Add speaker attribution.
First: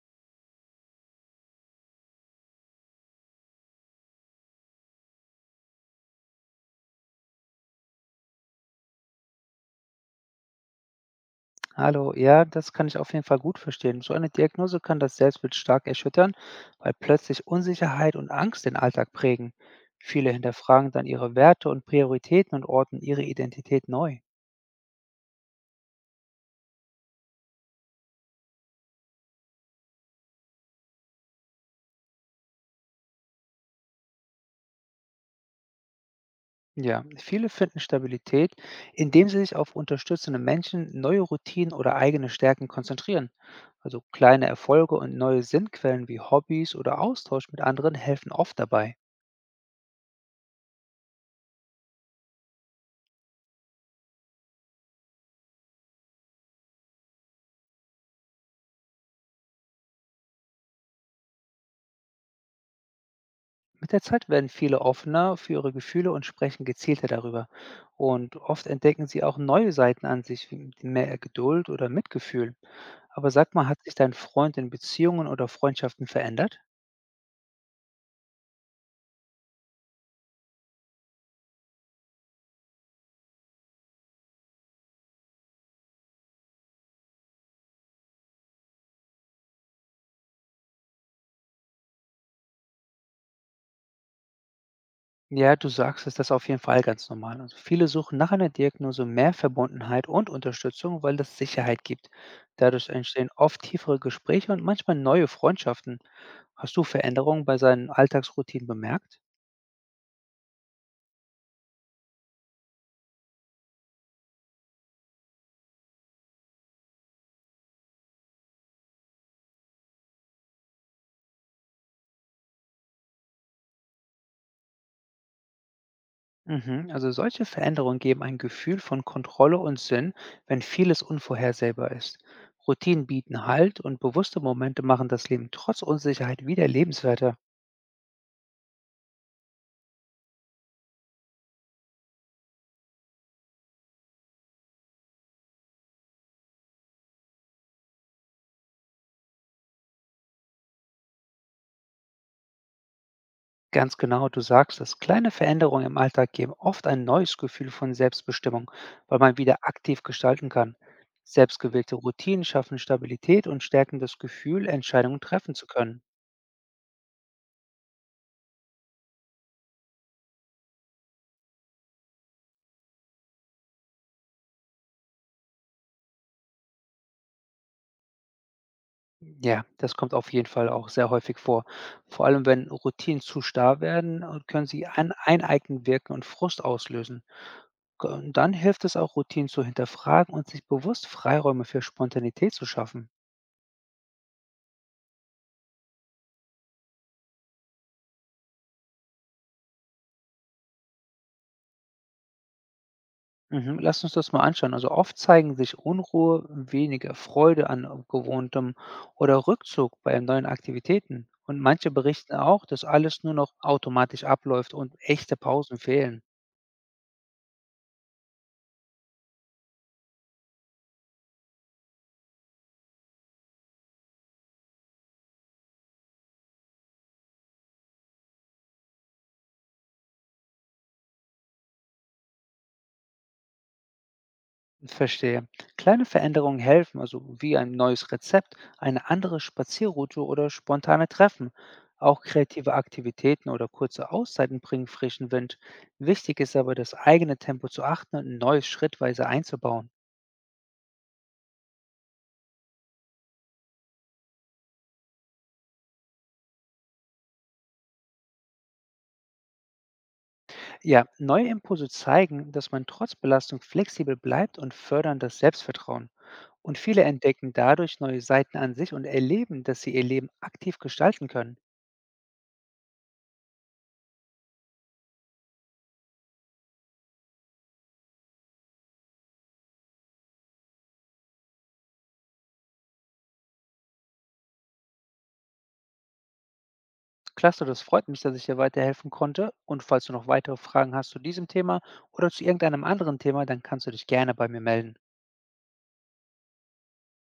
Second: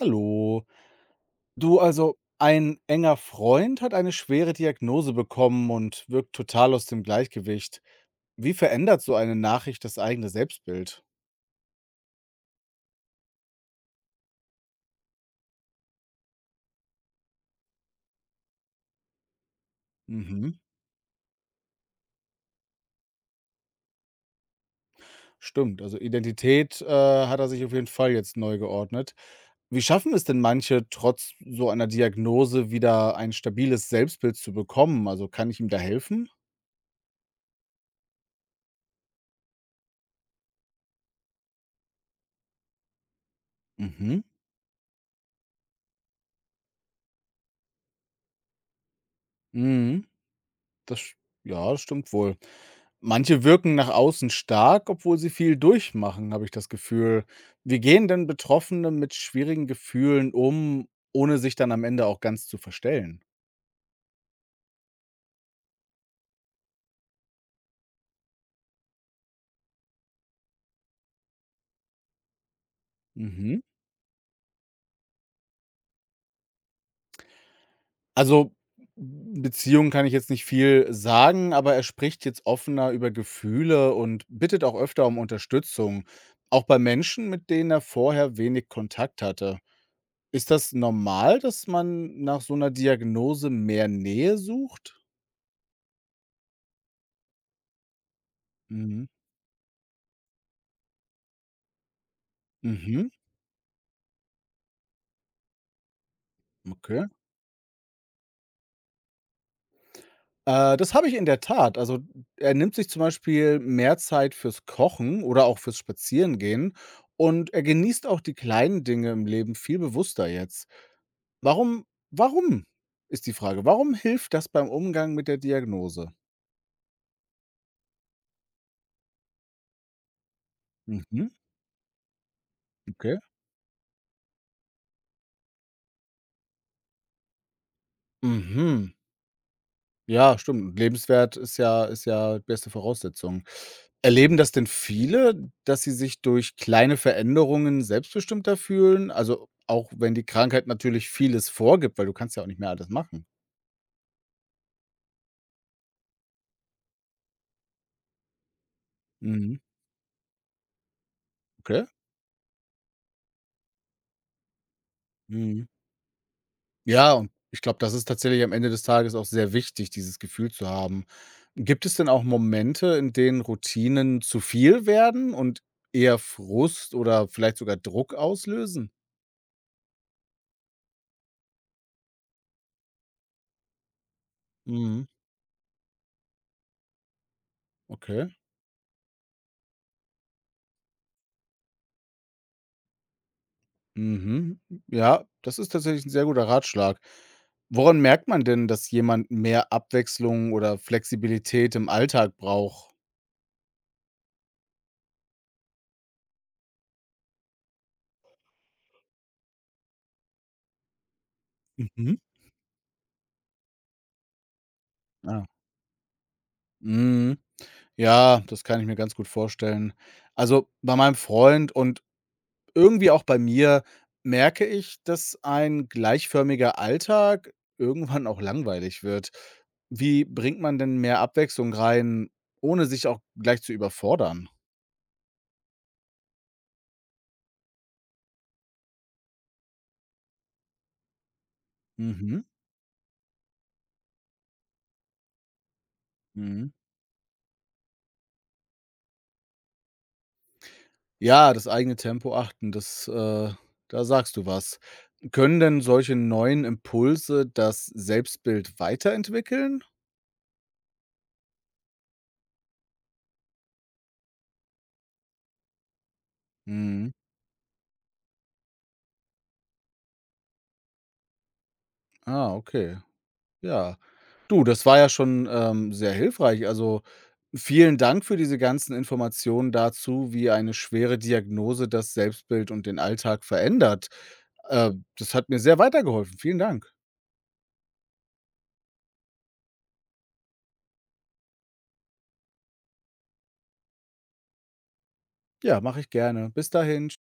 Speaker 1: Hallo. Du, also ein enger Freund hat eine schwere Diagnose bekommen und wirkt total aus dem Gleichgewicht. Wie verändert so eine Nachricht das eigene Selbstbild?
Speaker 2: Hallo, ja, das kann ich auf jeden Fall gut verstehen. So eine Diagnose kann das Selbstbild stark erschüttern, weil plötzlich Unsicherheit und Angst den Alltag prägen. Viele
Speaker 1: Mhm,
Speaker 2: hinterfragen dann ihre Werte und Prioritäten und ordnen ihre Identität neu.
Speaker 1: stimmt. Also Identität hat er sich auf jeden Fall jetzt neu geordnet. Wie schaffen es denn manche, trotz so einer Diagnose wieder ein stabiles Selbstbild zu bekommen? Also kann ich ihm da helfen?
Speaker 2: Ja, viele finden Stabilität, indem sie sich auf unterstützende Menschen, neue Routinen oder eigene Stärken konzentrieren. Also
Speaker 1: Mhm.
Speaker 2: kleine Erfolge und neue Sinnquellen wie Hobbys oder Austausch mit anderen helfen oft dabei.
Speaker 1: Mhm. Das sch Ja, das stimmt wohl. Manche wirken nach außen stark, obwohl sie viel durchmachen, habe ich das Gefühl. Wie gehen denn Betroffene mit schwierigen Gefühlen um, ohne sich dann am Ende auch ganz zu verstellen?
Speaker 2: Mit der Zeit werden viele offener für ihre Gefühle und sprechen gezielter darüber. Und oft entdecken sie auch neue Seiten an sich, wie mehr Geduld oder Mitgefühl. Aber sag
Speaker 1: Mhm.
Speaker 2: mal, hat sich dein Freund in Beziehungen oder Freundschaften verändert?
Speaker 1: Also, Beziehungen kann ich jetzt nicht viel sagen, aber er spricht jetzt offener über Gefühle und bittet auch öfter um Unterstützung, auch bei Menschen, mit denen er vorher wenig Kontakt hatte. Ist das normal, dass man nach so einer Diagnose mehr Nähe sucht?
Speaker 2: Ja, du sagst es, das ist auf jeden Fall ganz normal. Also viele suchen nach einer Diagnose
Speaker 1: Mhm.
Speaker 2: mehr Verbundenheit und Unterstützung, weil das Sicherheit gibt. Dadurch
Speaker 1: Mhm.
Speaker 2: entstehen oft tiefere Gespräche und manchmal neue Freundschaften. Hast du
Speaker 1: Okay.
Speaker 2: Veränderungen bei seinen Alltagsroutinen bemerkt?
Speaker 1: Das habe ich in der Tat. Also, er nimmt sich zum Beispiel mehr Zeit fürs Kochen oder auch fürs Spazierengehen und er genießt auch die kleinen Dinge im Leben viel bewusster jetzt. Warum warum ist die Frage. Warum hilft das beim Umgang mit der Diagnose?
Speaker 2: Mhm. Also solche Veränderungen geben ein Gefühl von Kontrolle und Sinn, wenn vieles
Speaker 1: Mhm,
Speaker 2: unvorhersehbar ist. Routinen
Speaker 1: okay.
Speaker 2: bieten Halt und bewusste Momente machen das Leben trotz Unsicherheit wieder lebenswerter.
Speaker 1: Mhm. Ja, stimmt. Lebenswert ist ja die beste Voraussetzung. Erleben das denn viele, dass sie sich durch kleine Veränderungen selbstbestimmter fühlen? Also, auch wenn die Krankheit natürlich vieles vorgibt, weil du kannst ja auch nicht mehr alles machen.
Speaker 2: Ganz genau, du sagst es. Kleine Veränderungen im Alltag geben oft ein neues Gefühl von Selbstbestimmung, weil man wieder
Speaker 1: Mhm.
Speaker 2: aktiv gestalten kann.
Speaker 1: Okay.
Speaker 2: Selbstgewählte Routinen schaffen Stabilität und stärken das Gefühl, Entscheidungen treffen zu
Speaker 1: Mhm.
Speaker 2: können.
Speaker 1: Ja, und ich glaube, das ist tatsächlich am Ende des Tages auch sehr wichtig, dieses Gefühl zu haben. Gibt es denn auch Momente, in denen Routinen zu viel werden und eher Frust oder vielleicht sogar Druck auslösen?
Speaker 2: Ja, das kommt auf jeden Fall auch sehr häufig vor. Vor allem, wenn Routinen zu starr werden, können sie
Speaker 1: Mhm.
Speaker 2: ein Eineigen wirken und Frust auslösen.
Speaker 1: Okay.
Speaker 2: Und dann hilft es auch, Routinen zu hinterfragen und sich bewusst Freiräume für Spontanität zu schaffen.
Speaker 1: Mhm. Ja, das ist tatsächlich ein sehr guter Ratschlag. Woran merkt man denn, dass jemand mehr Abwechslung oder Flexibilität im Alltag braucht?
Speaker 2: Mhm, lass uns das mal anschauen. Also oft zeigen sich Unruhe, weniger Freude an gewohntem oder Rückzug bei neuen Aktivitäten. Und manche
Speaker 1: Mhm.
Speaker 2: berichten auch, dass alles nur noch automatisch abläuft und echte
Speaker 1: Ah,
Speaker 2: Pausen fehlen.
Speaker 1: mhm. Ja, das kann ich mir ganz gut vorstellen. Also, bei meinem Freund und irgendwie auch bei mir merke ich, dass ein gleichförmiger Alltag irgendwann auch langweilig wird. Wie bringt man denn mehr Abwechslung rein, ohne sich auch gleich zu überfordern?
Speaker 2: Verstehe. Kleine Veränderungen helfen, also wie ein neues Rezept, eine andere Spazierroute oder spontane Treffen. Auch
Speaker 1: Mhm.
Speaker 2: kreative Aktivitäten oder kurze Auszeiten bringen frischen Wind. Wichtig ist
Speaker 1: Mhm.
Speaker 2: aber, das eigene Tempo zu achten und Neues schrittweise einzubauen.
Speaker 1: Ja, das eigene Tempo achten, da sagst du was. Können denn solche neuen Impulse das Selbstbild weiterentwickeln?
Speaker 2: Ja, neue Impulse zeigen, dass man trotz Belastung flexibel bleibt und fördern das Selbstvertrauen. Und viele
Speaker 1: Mhm.
Speaker 2: entdecken dadurch neue Seiten an sich und erleben, dass sie ihr Leben aktiv gestalten können.
Speaker 1: Ah, okay. Ja. Du, das war ja schon, sehr hilfreich. Also, vielen Dank für diese ganzen Informationen dazu, wie eine schwere Diagnose das Selbstbild und den Alltag verändert. Äh, Das hat mir sehr weitergeholfen. Vielen Dank.
Speaker 2: Klasse, das freut mich, dass ich dir weiterhelfen konnte. Und falls du noch weitere Fragen hast zu diesem Thema oder zu irgendeinem anderen Thema, dann kannst du dich gerne bei mir melden.
Speaker 1: Ja, mache ich gerne. Bis dahin.